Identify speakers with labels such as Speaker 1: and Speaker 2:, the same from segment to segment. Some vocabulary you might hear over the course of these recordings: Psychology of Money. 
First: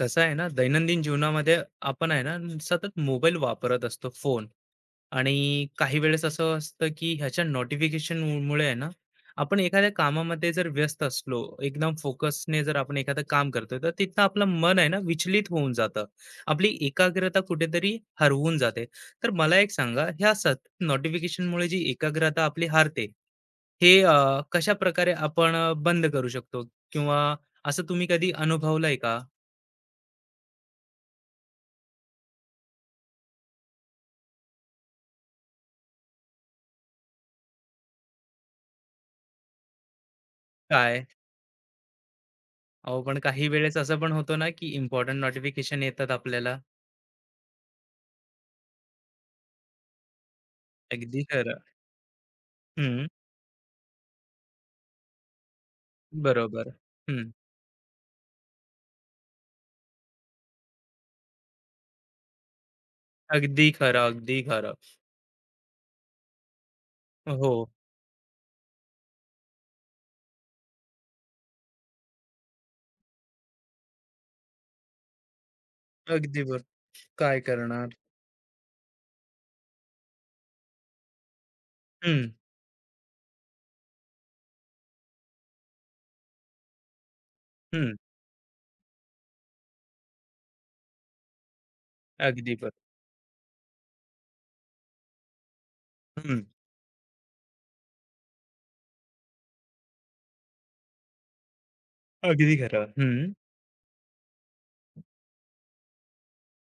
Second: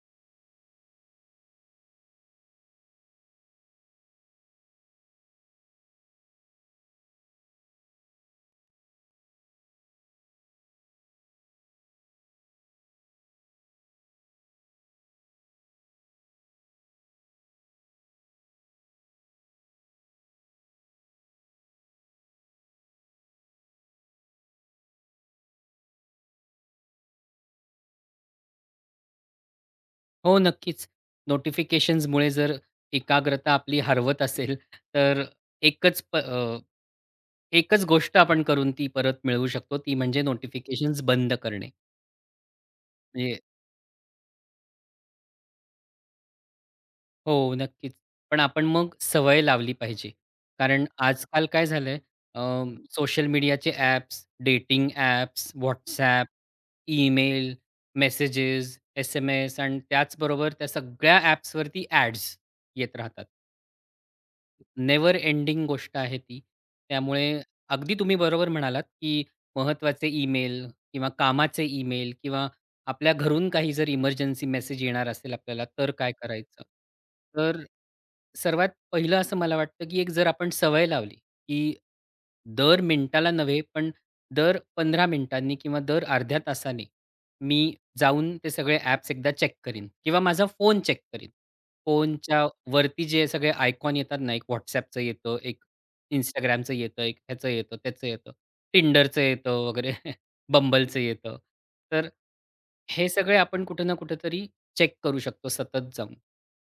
Speaker 1: कसं आहे ना दैनंदिन जीवनामध्ये आपण आहे ना सतत मोबाईल वापरत असतो फोन आणि काही वेळेस असं असतं की ह्याच्या नोटिफिकेशन मुळे आहे ना आपण एखाद्या कामामध्ये जर व्यस्त असलो एकदम फोकसने जर आपण एखादं काम करतोय तर तिथं आपलं मन आहे ना विचलित होऊन जातं. आपली एकाग्रता कुठेतरी हरवून जाते. तर मला एक सांगा ह्या सतत नोटिफिकेशनमुळे जी एकाग्रता आपली हारते हे कशा प्रकारे आपण बंद करू शकतो किंवा असं तुम्ही कधी अनुभवलंय का?
Speaker 2: हो, नक्कीच. नोटिफिकेशन्समुळे जर एकाग्रता आपली हरवत असेल, तर एकच प अ, एकच गोष्ट आपण करून ती परत मिळवू शकतो, ती म्हणजे नोटिफिकेशन्स
Speaker 1: काय?
Speaker 2: बंद करणे.
Speaker 1: अहो, पण
Speaker 2: म्हणजे
Speaker 1: काही वेळेस असं पण होतं ना, की इम्पोर्टंट नोटिफिकेशन येतात आपल्याला.
Speaker 2: हो, नक्कीच. पण आपण मग सवय लावली पाहिजे. कारण
Speaker 1: अगदी
Speaker 2: आजकाल
Speaker 1: खरं.
Speaker 2: काय झालंय. अ,
Speaker 1: हं.
Speaker 2: सोशल मीडियाचे ॲप्स, डेटिंग ॲप्स, WhatsApp,
Speaker 1: बरोबर. हं.
Speaker 2: ईमेल, मेसेजेस, एस-एम-एस आणि त्याचबरोबर त्या सगळ्या ॲप्सवरती ॲड्स येत राहतात.
Speaker 1: अगदी खरं, अगदी खरं.
Speaker 2: नेव्हर एंडिंग गोष्ट आहे ती. त्यामुळे
Speaker 1: हो.
Speaker 2: अगदी तुम्ही बरोबर म्हणालात, की महत्त्वाचे ईमेल किंवा कामाचे ईमेल किंवा आपल्या घरून काही जर इमर्जन्सी मेसेज येणार असेल आपल्याला, तर काय
Speaker 1: अगदी
Speaker 2: करायचं?
Speaker 1: बरं. काय
Speaker 2: तर
Speaker 1: करणार?
Speaker 2: सर्वात पहिलं असं मला वाटतं, की एक जर आपण सवय लावली, की
Speaker 1: हं.
Speaker 2: दर मिनिटाला नव्हे, पण दर 15 मिनिटांनी किंवा दर अर्ध्या तासाने मी
Speaker 1: हं.
Speaker 2: जाऊन ते सगळे ॲप्स एकदा चेक करीन किंवा माझा फोन चेक करीन. फोनच्या
Speaker 1: अगदी बरं.
Speaker 2: वरती जे सगळे आयकॉन येतात ना, एक WhatsAppचं येतं, एक
Speaker 1: हं.
Speaker 2: Instagramचं येतं, एक ह्याचं येतं, त्याचं येतं, Tinderचं येतं वगैरे Bumbleचं येतं. तर
Speaker 1: अगदी खरं.
Speaker 2: हे
Speaker 1: हं.
Speaker 2: सगळे आपण कुठे ना कुठेतरी चेक करू शकतो सतत जाऊन.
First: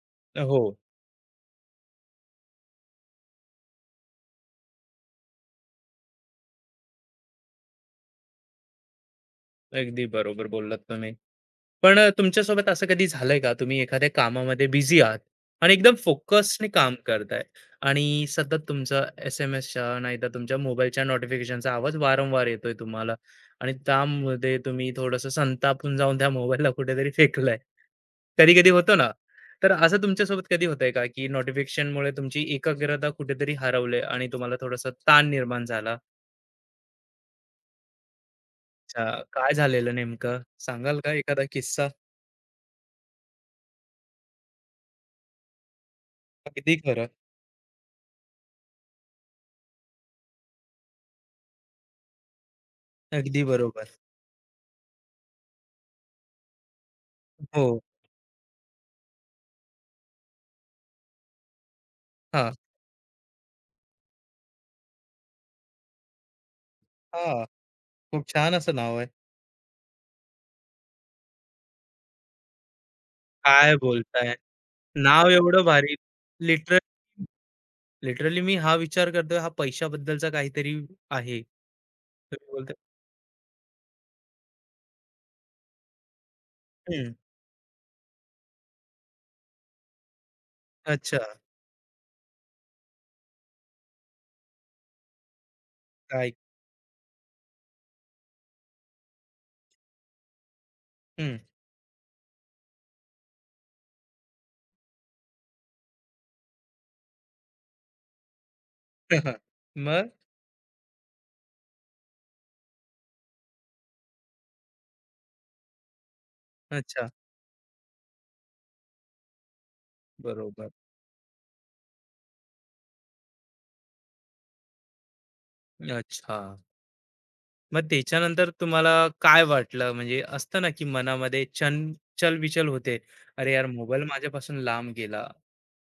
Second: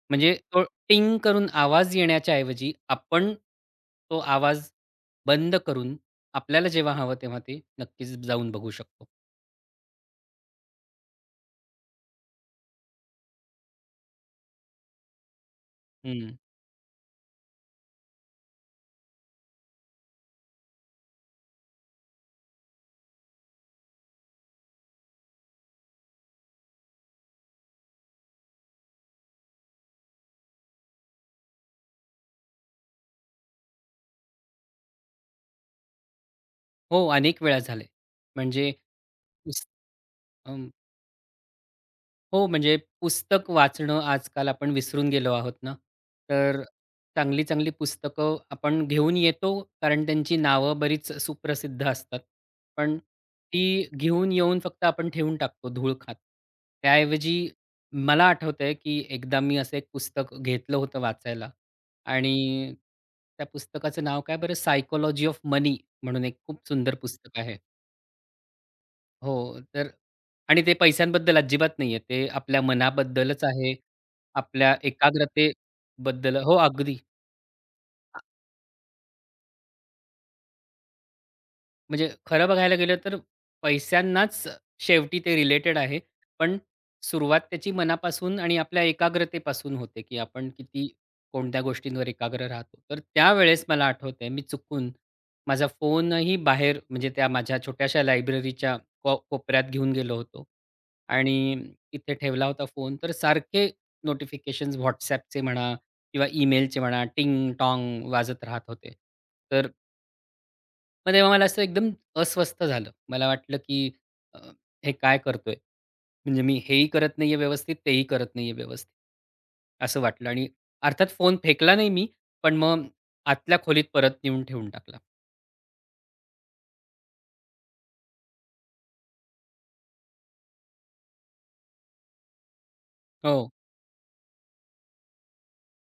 Speaker 2: म्हणजे तो
Speaker 1: हो.
Speaker 2: टिंग करून आवाज येण्याच्या ऐवजी आपण तो आवाज बंद करून आपल्याला जेव्हा हवं तेव्हा ते नक्कीच जाऊन बघू शकतो.
Speaker 1: अगदी बरोबर बोललात तुम्ही. पण तुमच्यासोबत असं कधी झालंय का? तुम्ही एखाद्या कामामध्ये बिझी आहात आणि एकदम
Speaker 2: हं.
Speaker 1: फोकसने काम करताय आणि सतत तुमचा एस-एम-एसचा नाहीतर तुमच्या मोबाईलच्या नोटिफिकेशनचा आवाज वारंवार येतोय तुम्हाला आणि त्यामध्ये तुम्ही थोडंसं संतापून जाऊन त्या मोबाईलला कुठेतरी फेकलाय. कधी-कधी होतं ना, तर असं तुमच्यासोबत कधी होतंय का, की नोटिफिकेशनमुळे तुमची एकाग्रता कुठेतरी हरवली आणि तुम्हाला थोडासा ताण निर्माण झाला?
Speaker 2: हो, अनेक वेळा झालंय. म्हणजे
Speaker 1: अच्छा. काय झालेलं नेमकं? सांगाल का एखादा किस्सा?
Speaker 2: हो, पुस्तक वाचणं आजकाल आपण विसरून गेलो आहोत ना. तर
Speaker 1: अगदी खरं.
Speaker 2: चांगली-चांगली पुस्तकं आपण घेऊन येतो, कारण त्यांची नावं बरीच सुप्रसिद्ध असतात. पण
Speaker 1: अगदी
Speaker 2: ती
Speaker 1: बरोबर.
Speaker 2: घेऊन येऊन फक्त आपण ठेवून टाकतो धूळ खात. त्याऐवजी
Speaker 1: हो.
Speaker 2: मला आठवतंय, की एकदा मी असं एक पुस्तक घेतलं होतं वाचायला
Speaker 1: हां.
Speaker 2: आणि त्या पुस्तकाचं नाव काय बरं? सायकॉलॉजी ऑफ मनी म्हणून एक खूप सुंदर पुस्तक
Speaker 1: हां.
Speaker 2: आहे.
Speaker 1: खूप छान असं नाव आहे.
Speaker 2: हो, तर आणि ते पैशांबद्दल अजिबात नाहीये. ते आपल्या मनाबद्दलच आहे.
Speaker 1: काय बोलताय?
Speaker 2: आपल्या
Speaker 1: नाव एवढं भारी.
Speaker 2: एकाग्रतेबद्दल हो,
Speaker 1: लिटरल
Speaker 2: अगदी.
Speaker 1: लिटरली मी हा विचार करतोय हा पैशाबद्दलचा काहीतरी आहे.
Speaker 2: म्हणजे खरं
Speaker 1: तुम्ही बोलताय.
Speaker 2: बघायला गेलं तर पैशांनाच शेवटी ते रिलेटेड आहे. पण
Speaker 1: हं.
Speaker 2: सुरुवात त्याची मनापासून आणि आपल्या एकाग्रतेपासून होते, की आपण किती
Speaker 1: अच्छा.
Speaker 2: कोणत्या गोष्टींवर एकाग्र राहतो. तर त्यावेळेस मला आठवतंय मी चुकून माझा
Speaker 1: काय?
Speaker 2: फोनही बाहेर म्हणजे त्या माझ्या छोट्याशा लायब्ररीच्या कोपऱ्यात घेऊन गेलो होतो
Speaker 1: हं.
Speaker 2: आणि तिथे ठेवला होता फोन. तर सारखे नोटिफिकेशन्स WhatsAppचे म्हणा किंवा ईमेलचे म्हणा टिंग-टॉंग वाजत राहत होते. तर
Speaker 1: मग?
Speaker 2: मग तेव्हा मला असं एकदम अस्वस्थ झालं. मला वाटलं, की अ, हे काय करतोय? म्हणजे मी हेही
Speaker 1: अच्छा.
Speaker 2: करत नाहीये व्यवस्थित, तेही करत नाहीये व्यवस्थित. असं वाटलं आणि
Speaker 1: बरोबर.
Speaker 2: अर्थात फोन फेकला नाही मी, पण मग आतल्या खोलीत परत नेऊन ठेवून टाकला.
Speaker 1: अच्छा. मग त्याच्यानंतर तुम्हाला काय वाटलं? म्हणजे असतं ना, की मनामध्ये चलबिचल होते.
Speaker 2: हो.
Speaker 1: अरे यार, मोबाईल माझ्यापासून लांब गेला.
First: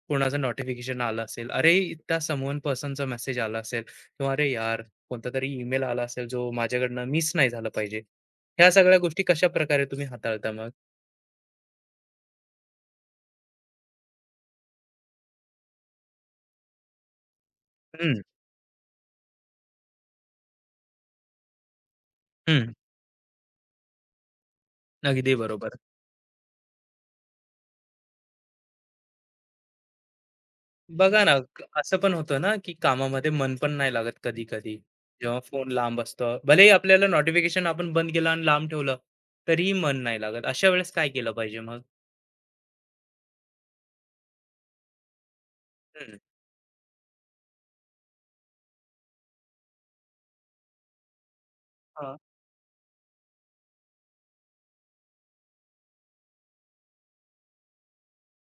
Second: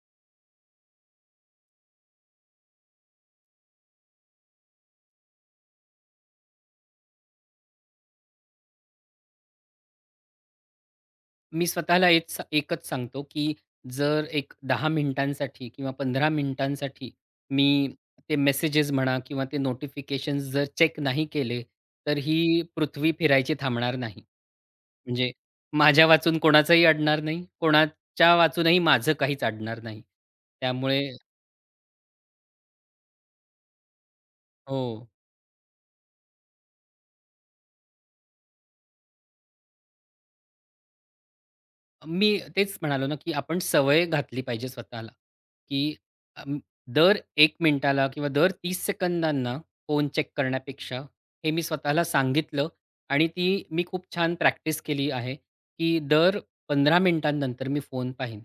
Speaker 1: कोणाचं नोटिफिकेशन आलं असेल, अरे त्या समवन पर्सनचा मेसेज आला असेल किंवा अरे यार, कोणता तरी ईमेल आला असेल, जो माझ्याकडनं मिस नाही झाला पाहिजे. ह्या सगळ्या गोष्टी कशाप्रकारे तुम्ही हाताळता मग?
Speaker 2: मी स्वतःला एक सा एकच सांगतो, की जर एक 10 मिनिटांसाठी किंवा 15 मिनिटांसाठी मी
Speaker 1: हं.
Speaker 2: ते मेसेजेस म्हणा किंवा ते नोटिफिकेशन्स जर चेक नाही केले, तर ही
Speaker 1: हं.
Speaker 2: पृथ्वी फिरायची थांबणार नाही. म्हणजे
Speaker 1: अगदी बरोबर.
Speaker 2: माझ्या वाचून कोणाचंही अडणार नाही, कोणाच्या वाचूनही माझं काहीच अडणार नाही. त्यामुळे
Speaker 1: बघा ना, असं पण होतं ना, की कामामध्ये मन पण नाही लागत कधी-कधी.
Speaker 2: हो.
Speaker 1: जेव्हा फोन लांब असतो. भलेही आपल्याला नोटिफिकेशन आपण बंद केलं आणि लांब ठेवलं, तरीही मन नाही लागत. अशा वेळेस काय केलं पाहिजे मग?
Speaker 2: मी तेच म्हणालो ना, की आपण सवय घातली पाहिजे स्वतःला, की
Speaker 1: हं.
Speaker 2: अं, दर 1 मिनिटाला किंवा दर 30 सेकंदांना फोन चेक करण्यापेक्षा हे मी स्वतःला
Speaker 1: हां.
Speaker 2: सांगितलं आणि ती मी खूप छान प्रॅक्टिस केली आहे, की दर 15 मिनिटांनंतर मी फोन पाहीन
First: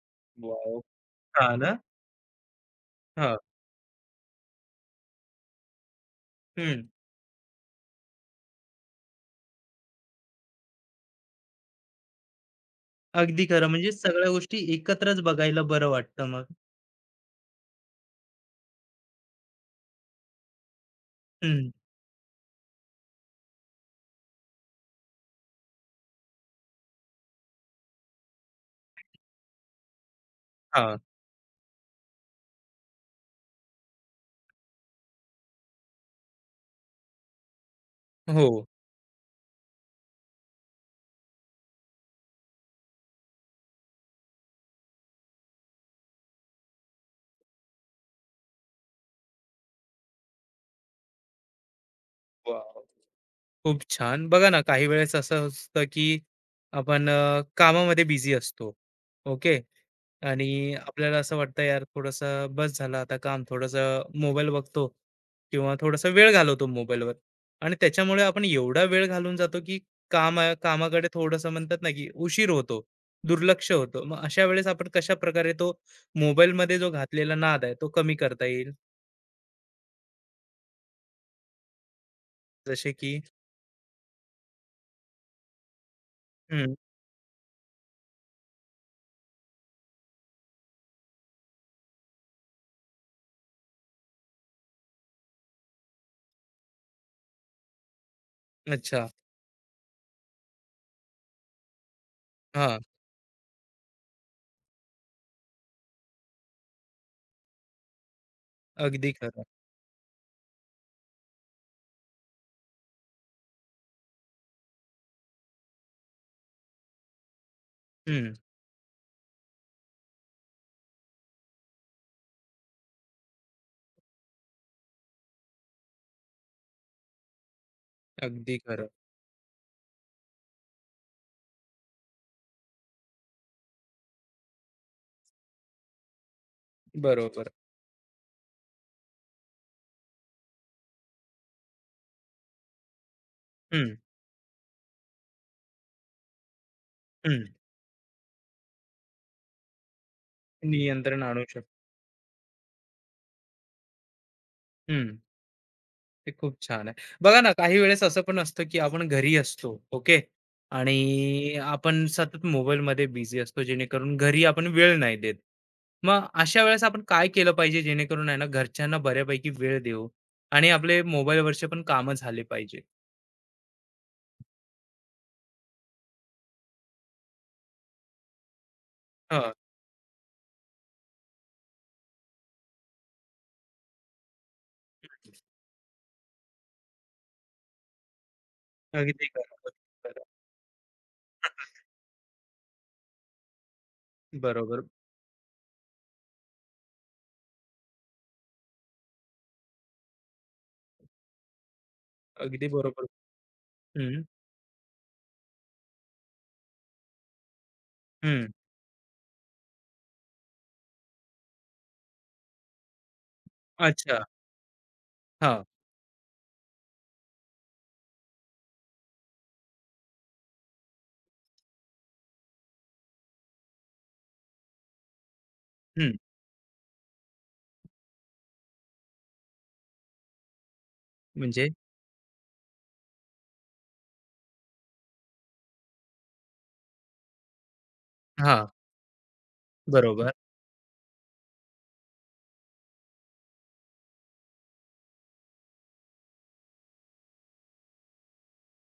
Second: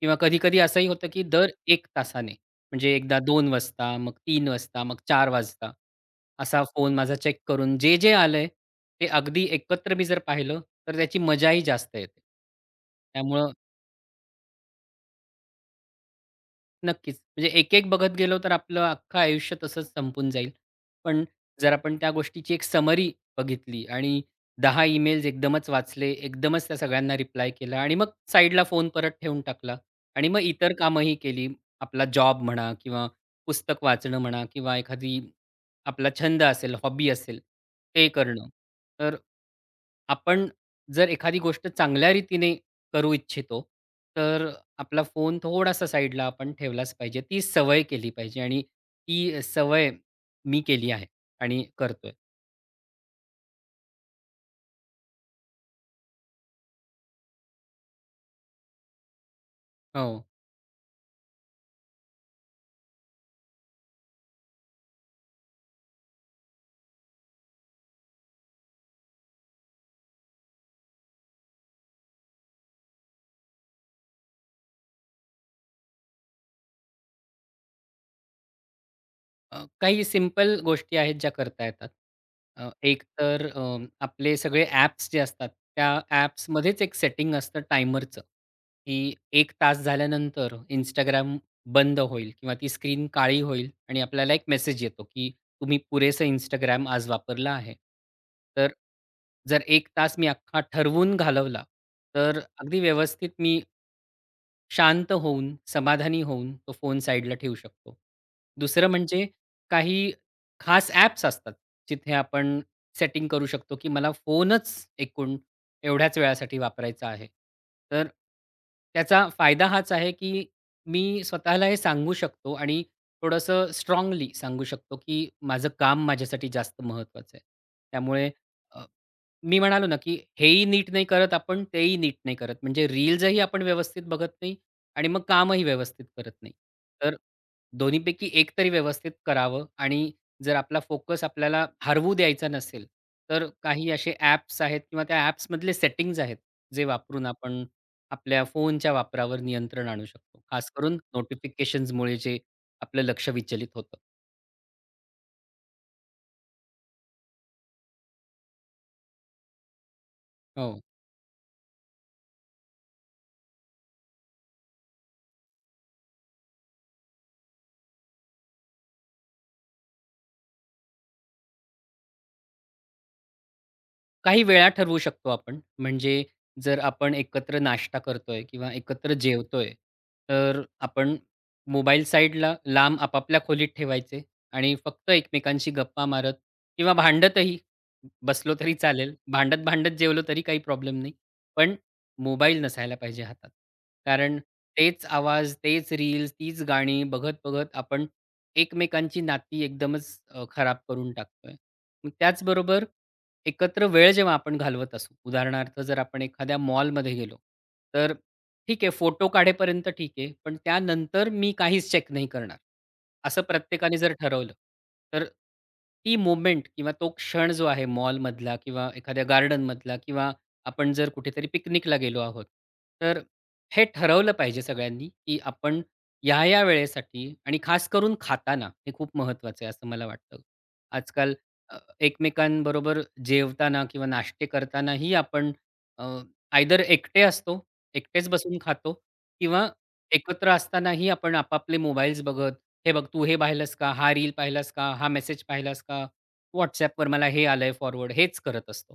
Speaker 2: किंवा कधी-कधी
Speaker 1: वॉव!
Speaker 2: असंही होतं, की दर
Speaker 1: हां ना?
Speaker 2: 1 तासाने. म्हणजे एकदा
Speaker 1: हां.
Speaker 2: 2 वाजता, मग 3 वाजता, मग 4 वाजता असा
Speaker 1: हं.
Speaker 2: फोन माझा चेक करून जे आलंय ते अगदी एकत्र मी जर पाहिलं तर त्याची मजाही जास्त येते.
Speaker 1: अगदी
Speaker 2: त्यामुळं
Speaker 1: खरं. म्हणजे सगळ्या गोष्टी एकत्रच बघायला बरं वाटतं मग.
Speaker 2: नक्कीच. म्हणजे एक-एक बघत गेलो तर आपलं अख्खं आयुष्य तसंच संपून जाईल. पण
Speaker 1: हं.
Speaker 2: जर आपण त्या गोष्टीची एक समरी बघितली आणि 10 ईमेल्स एकदमच वाचले, एकदमच त्या सगळ्यांना रिप्लाय केला आणि मग साईडला फोन परत ठेवून टाकला आणि मग इतर
Speaker 1: हां.
Speaker 2: कामंही केली. आपला जॉब म्हणा किंवा पुस्तक वाचणं म्हणा किंवा एखादी आपला छंद असेल, हॉबी असेल ते
Speaker 1: हो.
Speaker 2: करणं. तर आपण जर एखादी गोष्ट चांगल्या रीतीने करू इच्छितो, तर आपला फोन थोडासा साईडला आपण ठेवलाच पाहिजे. ती सवय केली पाहिजे आणि ती सवय मी केली आहे आणि करतोय.
Speaker 1: वॉव! खूप छान. बघा ना, काही वेळेस असं असतं की आपण कामामध्ये बिझी असतो. ओके.
Speaker 2: हो.
Speaker 1: आणि आपल्याला असं वाटतं यार थोडंसं बस झालं आता काम, थोडंसं मोबाईल बघतो किंवा थोडासा वेळ घालवतो मोबाईलवर आणि त्याच्यामुळे आपण एवढा वेळ घालून जातो की कामाकडे थोडंसं म्हणतात ना, की उशीर होतो, दुर्लक्ष होतं. मग अशा वेळेस आपण कशाप्रकारे तो मोबाईलमध्ये जो घातलेला नाद आहे, तो कमी करता येईल?
Speaker 2: काही सिंपल गोष्टी आहेत ज्या करता येतात.
Speaker 1: जसे
Speaker 2: एक
Speaker 1: की.
Speaker 2: तर आपले सगळे ॲप्स जे असतात, त्या
Speaker 1: हं.
Speaker 2: ॲप्समध्येच एक सेटिंग असतं टायमरचं, की एक तास झाल्यानंतर इंस्टाग्राम बंद होईल किंवा ती स्क्रीन काळी होईल आणि आपल्याला एक मेसेज येतो, की तुम्ही पुरेसं Instagram आज वापरला आहे. तर
Speaker 1: अच्छा.
Speaker 2: जर 1 तास मी अख्खा ठरवून घालवला, तर
Speaker 1: हां.
Speaker 2: अगदी व्यवस्थित मी शांत होऊन, समाधानी होऊन तो फोन साइडला ठेवू शकतो. दुसरं
Speaker 1: अगदी
Speaker 2: म्हणजे
Speaker 1: खरं.
Speaker 2: काही खास ॲप्स असतात, जिथे आपण सेटिंग करू शकतो, की मला फोनच एकूण एवढ्याच वेळासाठी वापरायचा आहे. तर
Speaker 1: हं.
Speaker 2: त्याचा फायदा हाच आहे, की मी स्वतःला हे सांगू शकतो आणि थोडंसं स्ट्राँगली सांगू शकतो, की माझं काम माझ्यासाठी जास्त महत्त्वाचं आहे. त्यामुळे
Speaker 1: अगदी खरं.
Speaker 2: मी म्हणालो ना, की हेही नीट नाही करत आपण, तेही नीट नाही करत. म्हणजे रील्सही आपण व्यवस्थित बघत नाही आणि मग कामही व्यवस्थित करत नाही. तर
Speaker 1: बरोबर.
Speaker 2: दोन्हीपैकी एक तरी व्यवस्थित करावं आणि जर आपला फोकस आपल्याला हरवू द्यायचा नसेल, तर काही
Speaker 1: हं.
Speaker 2: असे ॲप्स आहेत किंवा त्या ॲप्समधले सेटिंग्ज आहेत, जे वापरून
Speaker 1: हं.
Speaker 2: आपण आपल्या फोनच्या वापरावर नियंत्रण आणू शकतो. खास करून
Speaker 1: नियंत्रण आणू शकतो.
Speaker 2: नोटिफिकेशन्समुळे जे आपलं लक्ष विचलित होतं.
Speaker 1: हं, ते खूप छान आहे. बघा ना, काही वेळेस असं पण असतं, की आपण घरी असतो, ओके.
Speaker 2: हो.
Speaker 1: आणि आपण सतत मोबाईलमध्ये बिझी असतो, जेणेकरून घरी आपण वेळ नाही देत. मग अशा वेळेस आपण काय केलं पाहिजे, जेणेकरून आहे ना, घरच्यांना बऱ्यापैकी वेळ देऊ आणि आपले मोबाईलवरचे पण कामं झाले पाहिजे?
Speaker 2: काही वेळा ठरवू शकतो आपण. म्हणजे जर आपण एकत्र नाश्ता करतोय किंवा एकत्र
Speaker 1: हां.
Speaker 2: जेवतोय, तर आपण मोबाईल साइडला, लांब आपापल्या खोलीत ठेवायचे आणि फक्त एकमेकांशी गप्पा मारत किंवा भांडतही बसलो तरी चालेल.
Speaker 1: अगदी खरं,
Speaker 2: भांडत-भांडत
Speaker 1: अगदी
Speaker 2: जेवलो
Speaker 1: खरं.
Speaker 2: तरी काही प्रॉब्लेम नाही. पण मोबाईल नसायला पाहिजे हातात. कारण
Speaker 1: बरोबर.
Speaker 2: तेच आवाज, तेच रील्स, तीच गाणी बघत-बघत आपण एकमेकांची नाती एकदमच खराब करून टाकतोय. मग
Speaker 1: अगदी
Speaker 2: त्याचबरोबर
Speaker 1: बरोबर.
Speaker 2: एकत्र वेळ
Speaker 1: हं.
Speaker 2: जेव्हा आपण घालवत असू, उदाहरणार्थ जर आपण एखाद्या मॉलमध्ये गेलो, तर
Speaker 1: हं.
Speaker 2: ठीक आहे फोटो काढेपर्यंत ठीक आहे, पण त्यानंतर मी काहीच चेक नाही करणार. असं प्रत्येकाने जर
Speaker 1: अच्छा.
Speaker 2: ठरवलं, तर
Speaker 1: हां.
Speaker 2: ती मोमेंट किंवा तो क्षण जो आहे मॉलमधला किंवा एखाद्या गार्डनमधला किंवा आपण जर कुठेतरी पिकनिकला गेलो आहोत, तर हे ठरवलं पाहिजे सगळ्यांनी, की आपण
Speaker 1: हं.
Speaker 2: या-या वेळेसाठी आणि खास करून खाताना हे खूप महत्त्वाचं आहे असं मला वाटतं. आजकाल
Speaker 1: म्हणजे?
Speaker 2: अ, एकमेकांबरोबर जेवताना किंवा नाश्ते करतानाही आपण अ, आयदर एकटे असतो, एकटेच बसून
Speaker 1: हां.
Speaker 2: खातो किंवा
Speaker 1: बरोबर.
Speaker 2: एकत्र असतानाही आपण आपापले मोबाईल्स बघत, "हे बघ, तू हे पाहिलंस का? हा रील पाहिलास का? हा मेसेज पाहिलास का? WhatsAppवर मला हे आलंय फॉरवर्ड." हेच करत असतो.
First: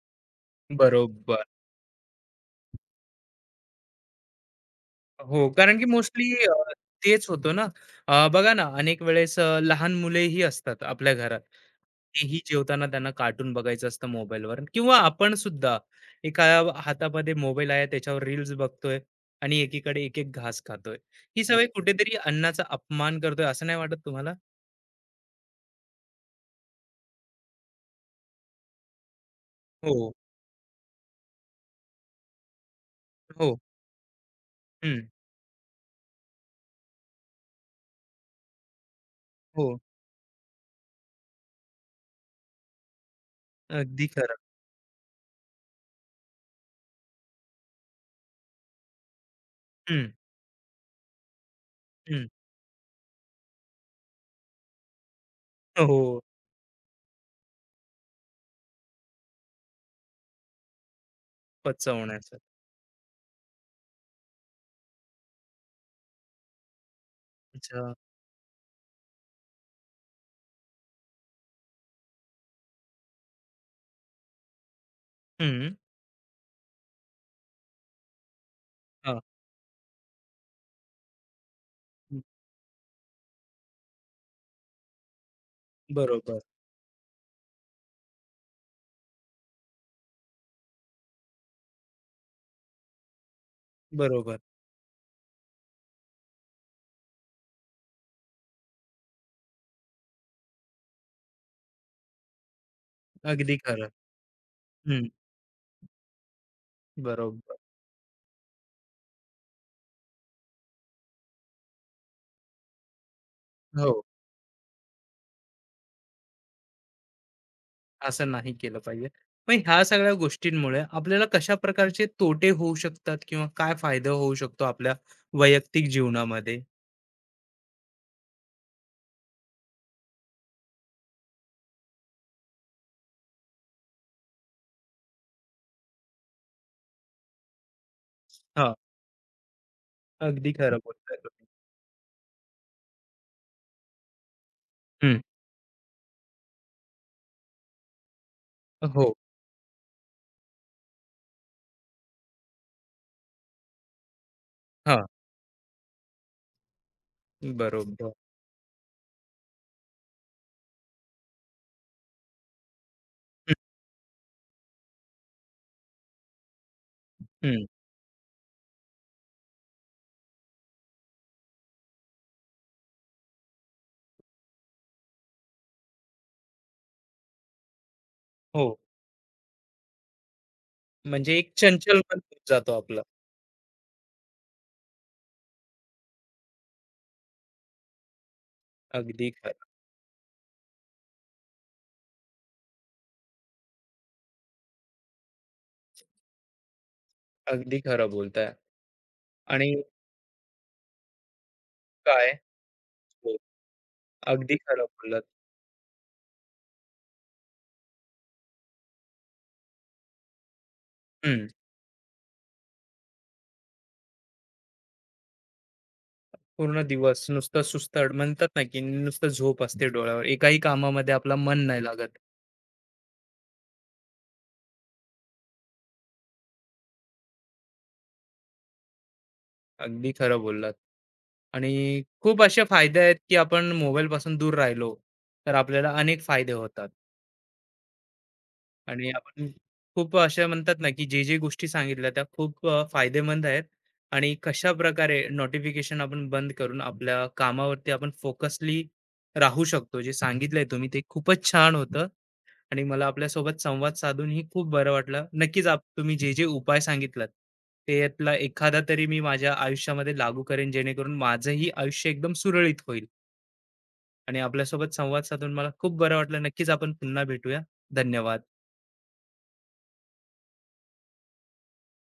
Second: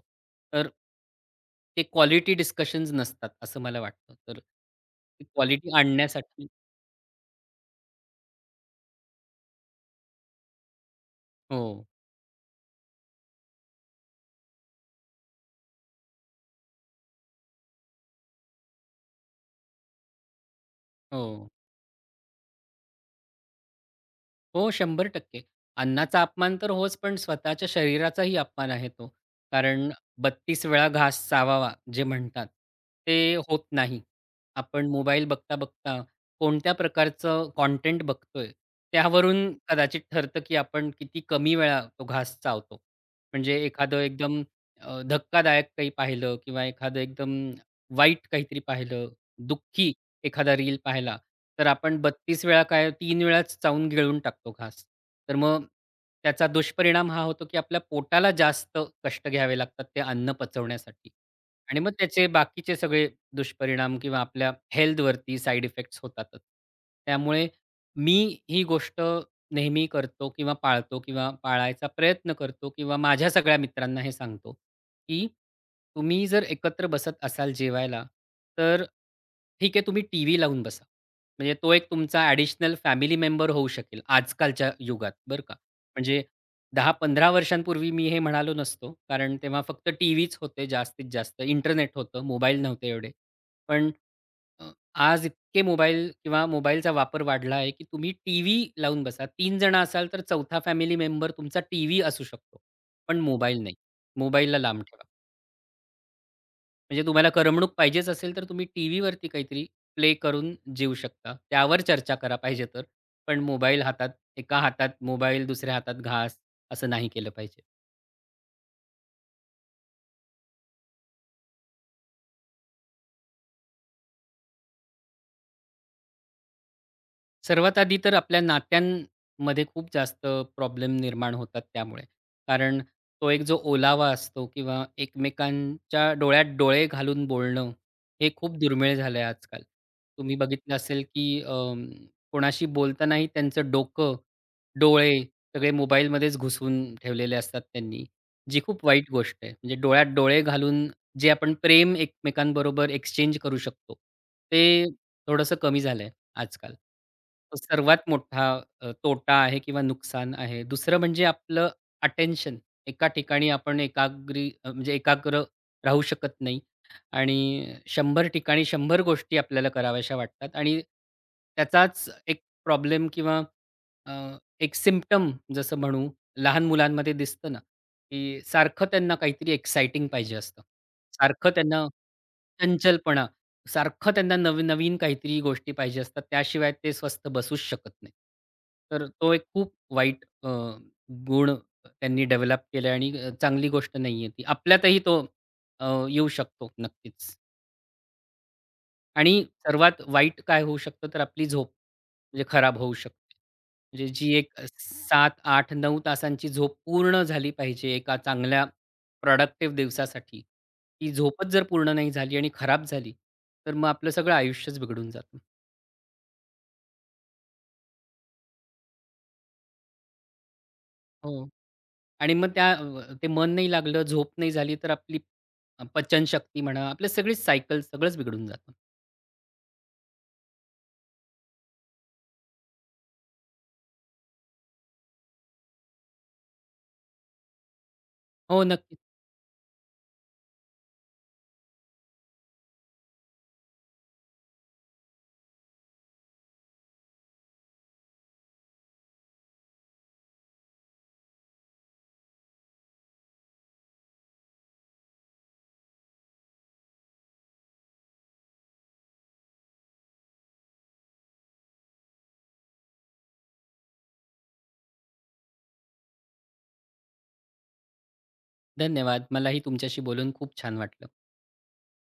Speaker 2: तर
Speaker 1: बरोबर.
Speaker 2: ते क्वालिटी डिस्कशन्स नसतात असं मला वाटतं. तर
Speaker 1: हो, कारण
Speaker 2: क्वालिटी
Speaker 1: की मोस्टली
Speaker 2: आणण्यासाठी
Speaker 1: तेच होतो ना. बघा ना, अनेक वेळेस लहान मुलेही असतात आपल्या घरात.
Speaker 2: हो,
Speaker 1: तेही जेवताना त्यांना कार्टून बघायचं असतं मोबाईलवर किंवा आपण सुद्धा एका हातामध्ये मोबाईल आहे, त्याच्यावर रील्स बघतोय आणि एकीकडे एक-एक घास खातोय. ही
Speaker 2: हो.
Speaker 1: सवय कुठेतरी अन्नाचा अपमान करतोय असं नाही वाटत तुम्हाला?
Speaker 2: हो, 100% अन्नाचा अपमान तर होच, पण स्वतःच्या शरीराचाही अपमान आहे तो. कारण
Speaker 1: हो,
Speaker 2: 32 वेळा घास चावावा जे म्हणतात, ते
Speaker 1: हो.
Speaker 2: होत नाही. आपण
Speaker 1: हं.
Speaker 2: मोबाईल बघता-बघता कोणत्या प्रकारचं कंटेंट बघतोय, त्यावरून
Speaker 1: हो.
Speaker 2: कदाचित ठरतं, की आपण किती कमी वेळा तो घास चावतो. म्हणजे एखादं
Speaker 1: अगदी खरं.
Speaker 2: एकदम धक्कादायक काही पाहिलं किंवा एखादं एकदम वाईट काहीतरी पाहिलं, दुःखी
Speaker 1: हं.
Speaker 2: एखादा रील पाहिला, तर आपण
Speaker 1: हं.
Speaker 2: 32 वेळा काय 3 वेळाच चावून गिळून टाकतो घास. तर मग
Speaker 1: हो,
Speaker 2: त्याचा दुष्परिणाम हा होतो, की आपल्या पोटाला जास्त कष्ट घ्यावे लागतात ते अन्न पचवण्यासाठी आणि मग त्याचे
Speaker 1: पचवण्याचं.
Speaker 2: बाकीचे सगळे दुष्परिणाम किंवा आपल्या हेल्थवरती साइड इफेक्ट्स होतातच. त्यामुळे
Speaker 1: अच्छा.
Speaker 2: मी ही गोष्ट नेहमी करतो किंवा पाळतो किंवा पाळायचा प्रयत्न करतो किंवा माझ्या सगळ्या मित्रांना हे सांगतो, की
Speaker 1: हं.
Speaker 2: तुम्ही जर एकत्र बसत असाल जेवायला, तर
Speaker 1: हां.
Speaker 2: ठीक आहे तुम्ही टीव्ही लावून बसा. म्हणजे तो एक तुमचा ॲडिशनल फॅमिली मेंबर होऊ शकेल आजकालच्या युगात बरं का. म्हणजे
Speaker 1: बरोबर,
Speaker 2: दहा 15 वर्षांपूर्वी मी हे म्हणालो नसतो. कारण तेव्हा फक्त टीव्हीच होते जास्तीत जास्त. इंटरनेट होतं, मोबाईल नव्हते एवढे. पण
Speaker 1: बरोबर.
Speaker 2: अ, आज इतके मोबाईल किंवा मोबाईलचा वापर वाढला आहे, की तुम्ही टीव्ही लावून बसा. 3 जण असाल तर चौथा फॅमिली मेंबर तुमचा टीव्ही असू शकतो. पण
Speaker 1: अगदी
Speaker 2: मोबाईल नाही.
Speaker 1: खरं.
Speaker 2: मोबाईलला लांब ठेवा.
Speaker 1: हं.
Speaker 2: म्हणजे तुम्हाला
Speaker 1: बरोबर.
Speaker 2: करमणूक पाहिजेच असेल तर तुम्ही टीव्हीवरती काहीतरी प्ले करून जेवू शकता. त्यावर चर्चा करा पाहिजे तर. पण मोबाईल
Speaker 1: हो,
Speaker 2: हातात, एका हातात मोबाईल, दुसऱ्या हातात घास असं नाही केलं पाहिजे.
Speaker 1: असं नाही केलं पाहिजे. मग ह्या सगळ्या गोष्टींमुळे आपल्याला कशा प्रकारचे तोटे होऊ शकतात किंवा काय फायदा होऊ शकतो आपल्या वैयक्तिक जीवनामध्ये?
Speaker 2: सर्वात आधी तर आपल्या नात्यांमध्ये खूप जास्त प्रॉब्लेम निर्माण होतात त्यामुळे. कारण तो एक जो ओलावा असतो किंवा एकमेकांच्या डोळ्यात डोळे घालून बोलणं, हे खूप
Speaker 1: हां,
Speaker 2: दुर्मिळ झालं आहे आजकाल. तुम्ही
Speaker 1: अगदी
Speaker 2: बघितलं
Speaker 1: खरं
Speaker 2: असेल
Speaker 1: बोलताय
Speaker 2: की
Speaker 1: तुम्ही.
Speaker 2: कोणाशी बोलतानाही त्यांचं डोकं, डोळे
Speaker 1: हं.
Speaker 2: सगळे मोबाईलमध्येच घुसवून ठेवलेले असतात त्यांनी, जी खूप वाईट
Speaker 1: हो.
Speaker 2: गोष्ट आहे. म्हणजे डोळ्यात डोळे घालून जे आपण प्रेम एकमेकांबरोबर एक्सचेंज करू शकतो, ते
Speaker 1: हां,
Speaker 2: थोडंसं कमी झालं आजकाल. तो सर्वात
Speaker 1: बरोबर.
Speaker 2: मोठा तोटा आहे किंवा नुकसान आहे. दुसरं म्हणजे आपलं अटेन्शन एका ठिकाणी
Speaker 1: हं.
Speaker 2: आपण एकाग्री अ, म्हणजे एकाग्र राहू शकत नाही
Speaker 1: हं.
Speaker 2: आणि 100 ठिकाणी 100 गोष्टी आपल्याला कराव्याशा वाटतात आणि त्याचाच एक प्रॉब्लेम किंवा अ, एक सिम्प्टम जसं म्हणू लहान मुलांमध्ये दिसतं ना, की
Speaker 1: हो,
Speaker 2: सारखं त्यांना काहीतरी एक्साइटिंग पाहिजे असतं.
Speaker 1: म्हणजे
Speaker 2: सारखं
Speaker 1: एक
Speaker 2: त्यांना
Speaker 1: चंचल पण होत जातो आपलं.
Speaker 2: चंचलपणा सारखं त्यांना नवीन-नवीन काहीतरी गोष्टी पाहिजे असतात. त्याशिवाय ते स्वस्थ बसूच शकत नाहीत. तर
Speaker 1: अगदी
Speaker 2: तो एक
Speaker 1: खरं,
Speaker 2: खूप वाईट गुण त्यांनी डेव्हलप केला आहे आणि चांगली गोष्ट नाहीये ती. आपल्यातही तो येऊ शकतो नक्कीच.
Speaker 1: अगदी खरं बोलताय.
Speaker 2: आणि
Speaker 1: आणि
Speaker 2: सर्वात वाईट काय होऊ शकतं, तर आपली झोप
Speaker 1: काय?
Speaker 2: म्हणजे खराब होऊ शकते.
Speaker 1: हो,
Speaker 2: म्हणजे जी
Speaker 1: अगदी
Speaker 2: एक
Speaker 1: खरं बोललात.
Speaker 2: 7, 8 9 तासांची झोप पूर्ण झाली पाहिजे एका चांगल्या प्रॉडक्टिव्ह दिवसासाठी. ती
Speaker 1: हं.
Speaker 2: झोपच जर पूर्ण नाही झाली आणि खराब झाली, तर मग आपलं सगळं आयुष्यच बिघडून जातं.
Speaker 1: पूर्ण दिवस नुसतं सुस्तड म्हणतात ना, की नुसतं झोप असते डोळ्यावर. एकाही कामामध्ये आपला
Speaker 2: हो.
Speaker 1: मन नाही लागत.
Speaker 2: आणि मग त्या ते मन नाही लागलं, झोप नाही झाली, तर आपली पचनशक्ती म्हणा, आपली सगळीच सायकल सगळंच बिघडून जातं.
Speaker 1: अगदी खरं बोललात. आणि खूप असे फायदे आहेत, की आपण मोबाईलपासून दूर राहिलो, तर आपल्याला अनेक फायदे होतात.
Speaker 2: हो, नक्कीच.
Speaker 1: आणि आपण खूप अशा म्हणतात ना, की जे, जे गोष्टी सांगितल्या त्या खूप फायदेमंद आहेत. आणि कशाप्रकारे नोटिफिकेशन आपण बंद करून आपल्या कामावरती आपण फोकसली राहू शकतो. जे सांगितलंय तुम्ही ते खूपच छान होतं. आणि मला आपल्यासोबत संवाद साधूनही खूप बरं वाटलं. नक्कीच तुम्ही जे जे उपाय सांगितलात, त्यातला एखादा तरी मी माझ्या आयुष्यामध्ये लागू करेन, जेणेकरून माझंही आयुष्य एकदम सुरळीत होईल. आणि आपल्यासोबत संवाद साधून मला खूप बरं वाटलं. नक्कीच आपण पुन्हा भेटूया. धन्यवाद.
Speaker 2: धन्यवाद. मलाही तुमच्याशी बोलून खूप छान वाटलं.